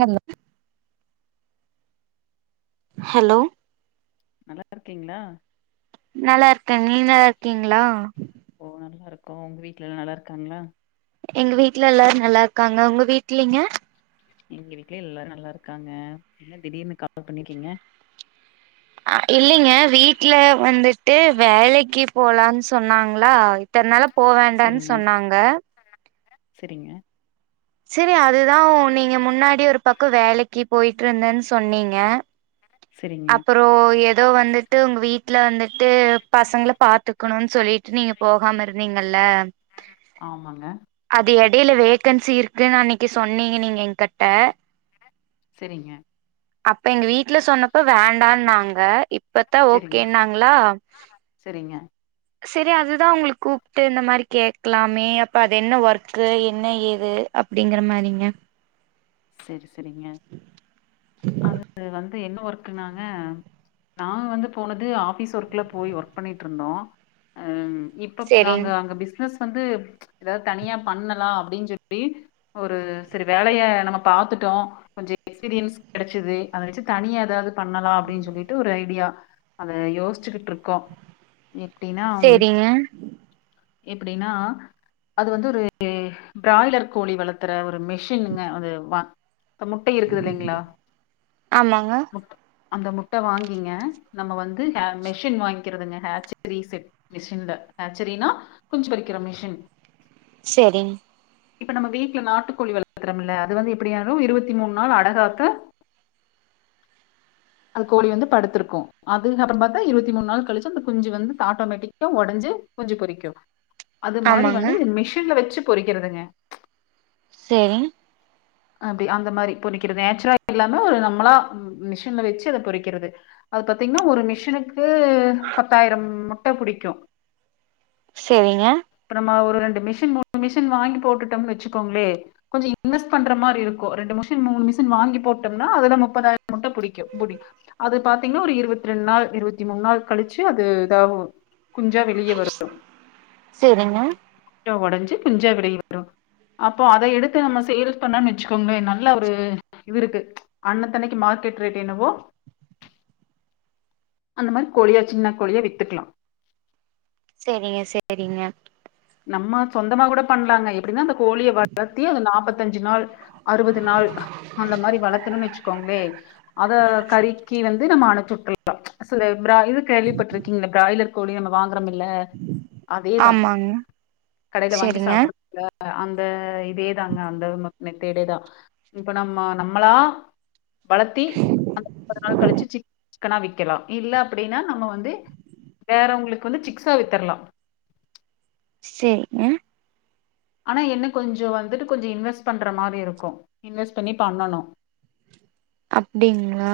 Hello hello நல்லா இருக்கீங்ளா நல்லா இருக்க நீங் நல்லா இருக்கீங்ளா ஓ நல்லா இருக்ககோ உங்க வீட்ல எல்லா நல்லா இருக்காங்களா எங்க வீட்ல எல்லாரு நல்லா இருக்காங்க உங்க வீட்லிங்க எங்க வீட்ல எல்லாரு நல்லா இருக்காங்க என்ன திடீர்னு கால் பண்ணிக்கீங்க அ இல்லிங்க வீட்ல வந்துட்டு வேலைக்கி போலான் சொன்னாங்ளா இத்தனால போ வேண்டன்னு சொன்னாங்க செரிங்க செரி அதுதா நீங்க முன்னாடி ஒரு பக்கோ வேலைக்கு போயிட்டு இருந்தன் சொன்னீங்க செரிங்க அப்புற ஏதோ வந்துட்டு உங்க வீட்ல வந்துட்டு பசங்கள பாத்துக்கணு சொல்லிட்டு நீங்க போகாம இருந்தீங்கல்ல ஆமாங்க அது இடையில வேக்கன்சி இருக்குன்னு அன்னைக்கு சொன்னீங்க நீங்க என்கிட்ட செரிங்க அப்ப எங்க வீட்டு்ல சொன்னப் அப்ப வேண்டான் நாங்க இப்பத்தா சரிங்க, ஓகேன்னாங்ளா சரிங்க. செரி அதுதா உங்களுக் கூப்ட்டு இந்த மாரி கேட்கலாமே அப்போ அது என்ன ஒர்க்கு என்ன ஏது அப்டிங்கிற மாரிங்க செரி செரிங்க அது வந்து என்ன ஒர்க் குனாங்க நா வந்து போனது ஆபிஸ் ஒர்க்ல போய் ஒர்க் பண்ணிட்டு இருந்தோ ம் இப்ப செரிங் நாங்க அங்க பிசினஸ் வந்து ஏதாவது தனியா பண்ணலா அப்டின்னு சொல்லி ஒரு செரி வேலைய நம்ம பாத்துட்டோ கொஞ்ச எக்ஸ்பீரியன்ஸ் கெடச்சது அத வச்சு தனிய ஏதாவது பண்ணலா அப்டின்னு சொல்லிட்டு ஒரு ஐடியா அத யோசிச்சுக்கிட்டு இருக்கோ எப்டின்னா செரிங்க எப்டின்னா அது வந்து ஒரு பிராய்லர் கோழி வளர்த்துற ஒரு மெஷின்ங்க அது முட்ட இருக்குது இல்லைங்ளா ஆமாங்க அந்த முட்ட வாங்கிங்க நம்ம வந்து மெஷின் வாங்கிக்கிறதுங்க ஹட்ச ரீசட் மிஷின்ல ஹசெரினா கொஞ்சு பறிக்கிற மிஷின் செரிங் இப்ப நம்ம வீட்ல நாட்டுக்கோழி வளர்க்கறோம்ல அது வந்து எப்படியாலும் இருபத்தி மூண் நாள் அடகாக அது கோழி வந்து படுத்திருக்கு அதுக்கப்பறோ பார்த்தா இருபத்தி மூணு நாள் கழிச்ச அந்த குஞ்சு வந்து ஆட்டோமேட்டிக் உடஞ்சு குஞ்சு பொறிக்கு அது மாரி ஆமாங்க வந்து இது மிஷின்ல வச்சு பொறிக்கிறதுங்க சேரி அப்டி அந்த மாதிரி பொரிக்கிறது நேச்சுரல இல்லாம ஒரு நம்மளா மிஷின்ல வச்சு அத பொறிக்கிறது அது பாத்தீங்னா ஒரு மிஷனுுக்கு பத்தாயிரம் முட்ட புடிக்கு செரிங்க இப்ப நம்ம ஒரு ரெண்டு மிஷின் மூணு மிஷின் வாங்கி போட்டுட்டோம்னு வச்சுக்கோங்ளே கொஞ்ச இன்வெஸ்ட் பண்ற மாரி இருக்கு ரெண்டு மிஷின் மூணு மிஷின் வாங்கி போட்டோம்னா அதுதா முப்பதாயிரம் முட்ட புடிக்கு புடி அது பாத்தீங்கன்னா ஒரு இருவத்தி ரெண்டு நாள் இருவத்தி மூணு நாள் கழிச்சு அது இதாவ குஞ்சா வெளியே வரும் சேரிங்க ட்ட ஒடஞ்சு குஞ்சா வெளிய வரும் அப்போ அத எடுத்து நம்ம சேல்ஸ் பண்ணனு வச்சுக்கோங்களே நல்ல ஒரு இது இருக்கு அன்னத்தனைக்கு மார்க்கெட் ரேட் என்னவோ அந்த மாரி கோழியா சின்ன கோழியா வித்துக்கலா சேரிங்க சேரிங்க நம்ம சொந்தமா கூட பண்ணலாங்க எப்டின்னா அந்த கோழிய வளத்தி அந்த நாப்பத்தஞ்சு நாள் அறுவது நாள் அந்த மாரி வளத்துணன்னு வச்சுக்கோங்களே அத கறிக்கி வந்து நம்ம அனுப்சுட்றலா சில ப்ரா இது கேள்விப்பட்ருக்கீங்களா பிராய்லர் கோழி நம்ம வாங்குறோம்மில்ல அதே தா ஆமாங்க கடைல வாங்கி செரிங்க சாப்படுறதுல அந்த இதே தாங்க அந்த மேத்தேடே தா இப்ப நம்ம நம்மளா வளத்தி அந்த நாள் கழிச்சு சி சிக்கனா விக்கலா இல்ல அப்டின்னா நம்ம வந்து வேறவுங்களுக்கு வந்து சிக்ஸா வித்தற்லா சேரிங்க ஆனா என்ன கொஞ்சி வந்துட்டு கொஞ்சோ இன்வெஸ்ட் பண்ற மாரி இருக்கு இன்வெஸ்ட் பண்ணி பண்ணணு அப்டிங்களா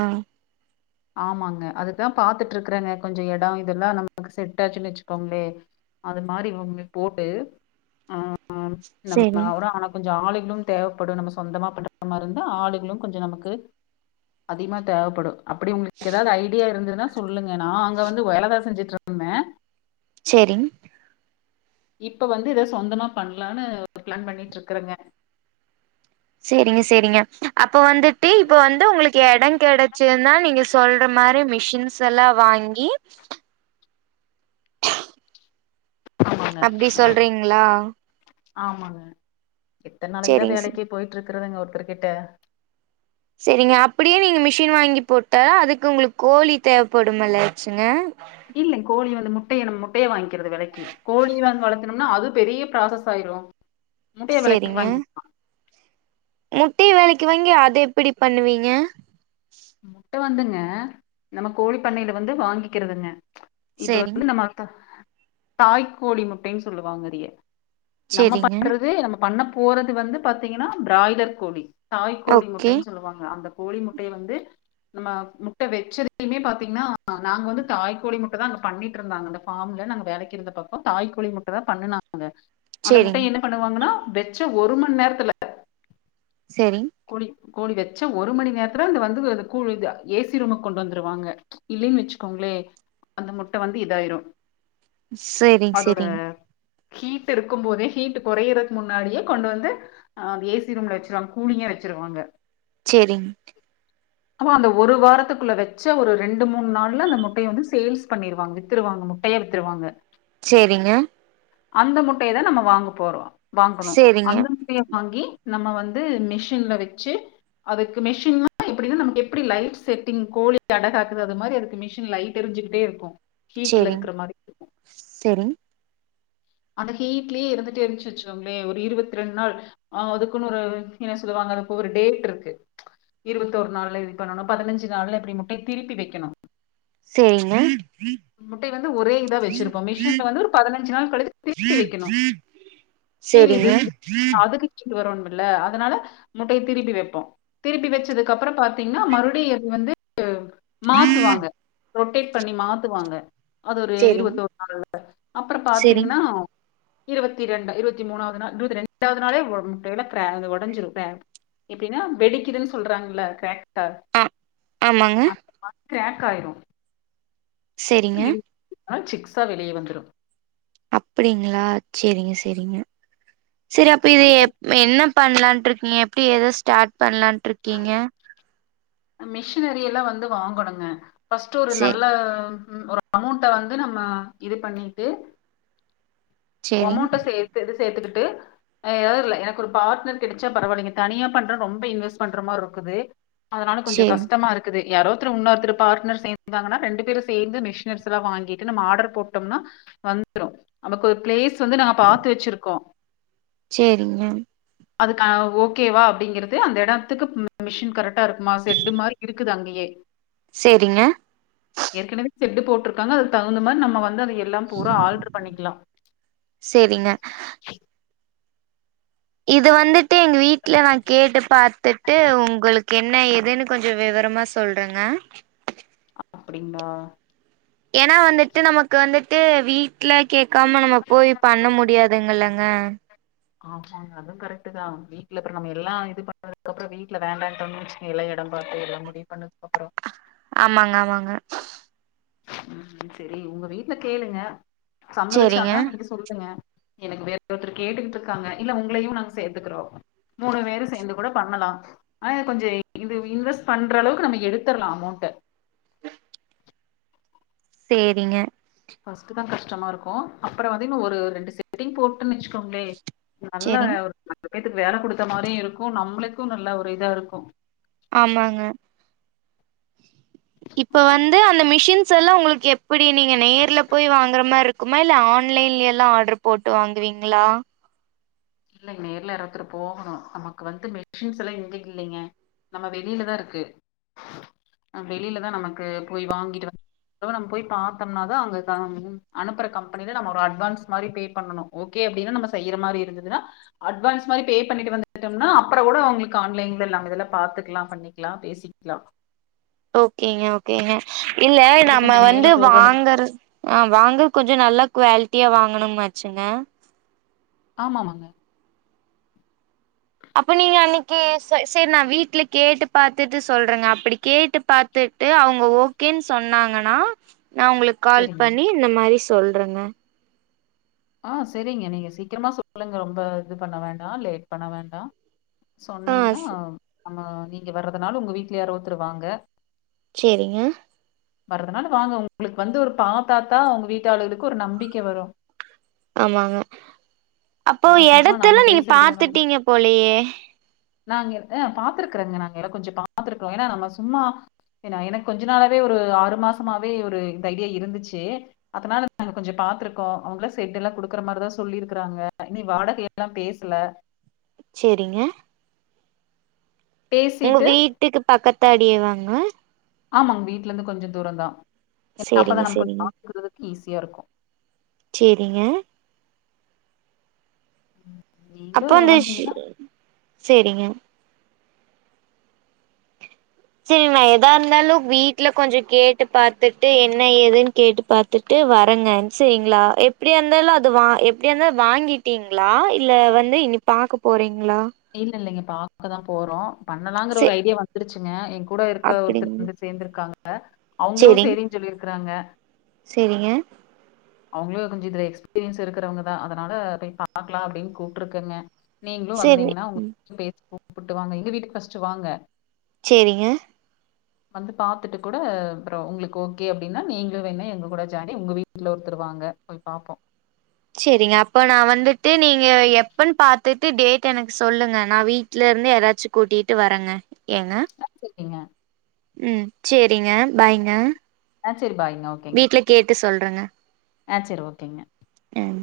ஆமாங்க அதுதா பாத்துட்டு இருக்கறேங்க கொஞ்ச இட இதெல்லா நமக்கு செட்டாச்சுன்னு வச்சுக்கோங்களே அது மாரி உங்களுக்கு போட்டு ஆ செரி நம்ம ஒற ஆனா கொஞ்ச ஆளு இன்னு தேவைப்படு நம்ம சொந்தமா பண்ற மாரி இருந்தா ஆளு இன்னு கொஞ்ச நமக்கு அதிகமா தேவப்படு அப்டி உங்களுக்கு ஏதாது ஐடியா இருந்ததுன்னா சொல்லுங்க நா அங்க வந்து வேல தா செஞ்சுட்டு இருந்தே சேரிங் இப்ப வந்து எதோ சொந்தமா பண்ணலானு ஒரு பிளான் பண்ணிட்டு இருக்கறேங்க சேரிங்க சேரிங்க அப்ப வந்துட்டு இப்ப வந்து உங்களுக்கு இடங் கிடச்சுதுன்னா நீங்க ஸ் சொல்ற மாரி மிஷின்ஸ் எல்லா வாங்கி ஆமாங்க அப்டி சொல்றீங்களா ஆமாங்க எத்தன் நாளைக்கு தா சேரிங்க சே வேலைக்கி போயிட்டு இருக்கறதுங்க ஒருத்தர்கிட்ட சேரிங்க அப்டியே நீங்க மிஷின் வாங்கி போட்டா அதுக்கு உங்களுக்கு கோழி தேவைப்படும் இல்லாச்சுங்க இல்லேங் கோழிய வந்து முட்டைய நம் முட்டைய வாங்கிக்கிறது விலக்கி கோழிய வந்து வளத்துனும்னா அது பெரிய ப்ராசஸ் ஆயிரு முட்டைய வெலக்கி சேரிங்க வாங்கிக்ளா முட்டை வெலைக்கு வாங்கி அத எப்படி பண்ணுவீங்க முட்ட வந்துங்க நம்ம கோழி பண்ணையில வந்து வாங்கிக்கிறதுங்க இப்ப சேரிங் வந்து நம்ம அந்த தாய்கோழி முட்டைன்னு சொல்லுவாங்க அதைய நம்ம சேரிங்க பண்றது நம்ம பண்ண போறது வந்து பாத்தீங்கன்னா பிராய்லர் கோழி தாய் கோழி ஓகே முட்டைன்னு சொல்லுவாங்க அந்த கோழி முட்டைய வந்து நம்ம முட்டை வச்சதுலையுமே பாத்தீங்கன்னா நாங்க வந்து தாய் கோழி முட்ட தா அங்க பண்ணிட்டு இருந்தாங்க அந்த ஃபார்ம்ல நாங்க வேலக்கு இருந்த பக்கோ தாய்கொழி முட்டை தா பண்ணுனாங்க. அந்த முட்டை சேரிங் என்ன பண்ணுவாங்கன்னா வெச்ச ஒரு மண் நேரத்துல சேரி கோழி கோழி வச்சு ஒரு மணி நேரத்துல அந்த வந்து கூலிஞ்சா ஏசி ரூமுக்கு கொண்டு வந்துருவாங்க இல்லைன்னு வச்சுக்கோங்களே அந்த முட்ட வந்து இதாயிரு சேரிங் அதோட சேரிங் ஹீட் இருக்கும் போதே ஹீட் கொறையறக்கு முன்னாடியே கொண்டு வந்து அ ஏ சி ரூம்ல வெச்சிருவாங் கூலிங்கா வெச்சிருவாங்க. சேரிங் அப்ப அந்த ஒரு வாரத்துக்குள்ள வெச்ச ஒரு ரெண்டு மூன் நாள்ல அந்த முட்டைய வந்து சேல்ஸ் பண்ணிருவாங்க வித்துருவாங்க முட் டைய வித்துருவாங்க. சேரிங்க அந்த முட்டையதா நம்ம வாங்கப் போறோ வாங்கணு சேரிங்க அந்த முட்டைய வாங்கி நம்ம வந்து மிஷின்ல வச்சி அதுக்கு மிஷின்னா அப்டினா நமக்கு எப்டி லைட் செட்டிங் கோழி அடகாக்குது அது மாரி அதுக்கு மிஷின் லைட்டெரிஞ்சுகிட்டே இருக்கு ஹீட்ல இருக்குற மாரி செரிங் அந்த ஹீட்லியே இருந்துட்டே இருந்துச்சு வச்சுகோங்ளே ஒரு இருத்தி ரெண்டு நாள் ஆ அதுக்குனு ஒரு என்ன சொல்லுவாங்க அதுப்ப ஒரு டேட் இருக்கு இருபத்தொரு நாள்ல இது பண்ணணு பதனஞ்சி நாள்ல எப்டி முட்டை திருப்பி வெக்கணு சேரிங்க முட்டை வந்து ஒரே இதா வச்சிருப்போம் மிஷின்ல வந்து ஒரு பதனஞ்சு நாள் கழித்து திருப்பி வெக்கிணு கீழ் சேரிங்க இது அதுக்கு கீழ் வருன்மில்ல அதனால முட்டையத் திருப்பி வெப்போம். திருப்பி வெச்சதுக்கப்பறோ பாத்தீங்னா மறுபுடியு ஏறி வந்து மாத்துவாங்க ரொட்டேட் பண்ணி மாத்துவாங்க அது ஒரு சேரிங் இருவத்தோர் நாள்ல அப்றோ சேரிங் பாத்தீங்னா இருவத்தி ரெண்டா இருவத்தி மூணாவது நாள் இருவத்தி ரெண்டாவது நாளே [unintelligible] எப்டினா வெடிக்குதுன் சொல்றாங்கள க்ரேக்ட்டார் ஆ ஆமாங்க அந்த மா கிரேக் ஆயிரு சேரிங்க ஆனா சிக்ஸா வெளியே வந்துரு அப்பிடிங்ளா சேரிங்க சேரிங்க சேரி அப்ப இது நல்லா எப் ம என்னப் பண்லான்ட்ருக்கீங்க எப்டி எத ஸ்டார்ட் பண்லான்ட்ருக்கீங்க மிஷினரி எல்லா வந்து வாங்கணுங்க ஃபர்ஸ்ட்டு ஒரு சே நல்ல ம் ஒரு அமௌண்ட்ட வந்து நம்ம இதுப் பண்ணிட்டு சேரிங் அமௌண்ட்ட சே து எது சேத்துகிட்டு அ எதாதுர்ல எனக்கு ஒரு பார்ட்னர் கெடச்சா பரவால்லிங்க தனியாப் பண்ற ரொம்ப இன்வெஸ்ட் பண்ற மார்ருக்குது அதனால கொஞ்சோ சேரிங் கஷ்டமாருக் இக்குது யாரோர்த்ரு இன்னோர்த்துரு பார்ட்னர் சேந்தாங்கனா ரெண்டு பேரு சேர்ந்து மிஷினர்ஸ்லா வாங்கிட்டு நம்ம ஆர்டர் போட்டோம்னா வந்ரு நமக்கு ஒரு பிளேஸ் வந்து நாங்க பாத்து வச்சிருக்கோ சேரிங்க அதுகா ஓகேவா அப்டிங்கிறது அந்த எடத்துக்கு ம் மிஷின் கரெக்டா இருக்குமாச் செட்டு மாரி இருக்குது அங்கயே சேரிங்க ஏற்கனவே செட்டு போட்ருக்காங்க அதுக்கு தகுந்த மாரி நம்ம வந்து அத எல்லாம் பூரா ஆல்ட்ரு பண்ணிக்லா சேரிங்க இது வந்துட்டு எங்க வீட்ல நாங் கேட்டுப் பாத்துட்டு உங்களுக்கு என்ன ஏதுனு கொஞ்சோ விவரமாச் சொல்றங்க அப்டிங்ளா! எனா வந்துட்டு நமக்கு வந்துட்டு வீட்ல கேக்காம நம்ம போய் ஆமா பண்ண முடியாது துங்கல்லங்க ஆஹ அது கரெக்ட் தா வீட்ல அப்றோ நம்ம எல்லா இது பண்ணதுக்கு அப்றோ வீட்ல வேண்டான்டாங்கனு வச் எல்லா எடம் பாத்து எல்லா முடி பண்ணதுக்கு அப்பறோ ஆமாங்க ஆமாங்க ம் செரி உங்க வீட்ல கேளுங்க சேரிங்க சம்மதிச்சாங்கன்னா நீங்க சொல்லுங்க எனக்கு வேற ஒருத்தரு கேட்டுக்கிட்டுருக் காங்க இல்ல உங்ளையு நாங்க சேத்துக்கிறோ மூணு வேரு சேந்து கூட பண்ணலா ஆன இது கொஞ்ச இது இன்வெஸ்ட் பண்ற அளவுக்கு நம்ம எடுத்தரல்லா அமௌண்ட்ட சேரிங்க ஃபர்ஸ்ட்டு தா கஷ்டமா இருக்கு அப்பற வந்து இன்ன ஒரு ரெண்டு செட்டிங் போட்டுன்னு வச்சுக்கோங்ளே நல்ல சேரிங் ஒரு நாலு பேத்துக்கு வேல குடுத்த மாரியு இருக்கு நம்ளுக்கு நல்ல ஒரு இதா இருக்கு ஆமாங்க இப்ப வந்து அந்த மிஷின்ஸ் எல்லா உங்களுக்கு எப்டி நீங்க நேர்ல போய் வாங்ற மாரிருக் க்குமா இல்ல ஆன்லைன்ல எல்லா ஆர்டர் போட்டு வாங்குவீங்ளா இல்ல நேர்ல யாராத்தொரு போகணு நமக்கு வந்து மெஷின்ஸ் எல்லா எங்கயு இல்லைங்க நம்ம வெளியிலதா இருக்கு வெளியிலதா நமக்கு போய் வாங்கிட்டு வந் அதுவு நம்ம போய் பாத்தோம்ன தா அங்க தா ம் அனுப்பற கம்பனில நம்ம ஒரு அட்வான்ஸ் மாரி பே பண்ணனு ஓகே அப்டின்னா நம்ம செய்யற மாரி இருந்துதுன்னா அட்வான்ஸ் மாரி பே பண்ணிட்டு வந்துட்டோம்னா அப்ற கூட அவங்களுக்கு ஆன்லைன்ல எல்லா இதல்லா பாத்துக்லா பண்ணி க்கலா பேசிக்லா ஓகேங்க ஓகேங்க இல்ல அது நம்ம கொஞ்ச வந்து நேர்ல போகணு வாங்கற ஆ வாங்க கொஞ்சோ நல்ல குவாலிட்டியா வாங்கணும் ஆச்சுங்க ஆமாமாங்க அப்போ நீங்க அன்னைக்கி செ செரி நா வீட்ல கேட்டு பாத்துட்டு சொல்றேங்க அப்டி கேட்டு பாத்துட்டு அவுங்க ஓகேன்னு சொன்னாங்கன்னா நா உங்களுக்கு கால் சரிங்க. பண்ணி இந்த மாரி சொல்றங்க ஆ செரிங்க நீங்க சீக்கிரமா சொல்லுங்க ரொம்ப இது பண்ண வேண்டா லேட் பண்ண வேண்டா ஆ சொன்னீங்கன்னா நம்ம நீங்க வர்றதுனாலு உங்க வீட்ல யாரு ஒத்துருவாங்க செரிங்க வர்துனால வாங்க உங்களுக்கு வந்து ஒரு பாத்தாத்தா உங்க வீட்டாளலுகளுக்கு ஒரு நம்பிக்க வரு அப்போ ஏன்னா சும்மா நம்ம எடத்தல நீங்க பேசுறதுல நம்பி பாத்துட்டீங்க போலேயே நாங்க ஆ பாத்துருக்கறங்க நாங்க எட கொஞ்ச பாத்துருக்கிறோ ஏனா நம்ம சும்மா ஏனா எனக்கு கொஞ்ச நாளாவே ஒரு ஆறு மாசமாவே ஒரு இந்த ஐடியா இருந்துச்சு அதனால நாங்க கொஞ்ச பாத்துருக்கோ அவுங்கால செட்ல்லா குடுக்குற மாரிதா சொல்லி இருக்றாங்க இனி வாடகை எல்லா பேசல செரிங்க பேசிட்டு உங்க வீட்டுக்கு பக்கத்தாடியே வாங்க ஆமாங்க வீட்லந்து கொஞ்ச தூரந்தா ஏனா அப்ப சேரிங்க தா நம்ம போய் சேரிங்க பாக்கறதுக்கு ஈஸியாக இருக்கு செரிங்க ம் அப்போ ஸ் செரிங்க சேரி எதா இருந்தாலு வீட்ல கொஞ்ச கேட்டு பாத்துட்டு என்ன எதுன்னு கேட்டு பாத் துட்டு வரங்க செரிங்ளா எப்டியா இருந்தாலு அது வா எப்டியா இருந்தாலு வாங்கிட்டீங் ங்ளா இல்ல வந்து இனி பாக்க போறீங்ளா இல்ல இல்லைங்க பாக்கதா போறோ பண்ணலாங்ற சே ஒரு ஐடியா வந்துருச்சுங்க எ கூட இருக்க ஒருத்தர் அப்டிங்க வந்து சேந்திருக்காங்க அவங்களு சேரிங் செரினு சொல்லிருக்கறாங்க சேரிங்க அவங்களு கொஞ்சோ இதல எக்ஸ்பீரியன்ஸ் இருக்கறவங்கதா அதனால போய் பாக்கலா அப்டின்னு கூப்பிட்டுருக்கங்க நீங்களு சேரி வந்தீங்கனா ம் உங்க பேசி கூப்ட்டு வாங்க எங்க வீட்டுக்கு ஃபர்ஸ்ட்டு வாங்க சேரிங்க வந்து பாத்துட்டு கூட அப்றோ உங்களுக்கு ஓகே அப்டினா நீங்களு வேணா எங்க கூட ஜாடி உங்க வீ இதுல ஒருத்தர் வாங்க போய் பாப்போ சேரிங்க அப்போ நா வந்துட்டு நீங்க எப்பன் பாத்துட்டு டேட் எனக்கு சொல்லுங்க நா வீ ட்லந்து யாராச்சு கூட்டிட்டு வர்றங்க ஏங்க ஆ சேரிங்க ம் சேரிங்க பாய்ங்க ஆ சேரி பாய்ங்க ஓகேங்க வீட்ல கேட்டு சொல்றங்க ஆ சேரி ஓகேங்க ம்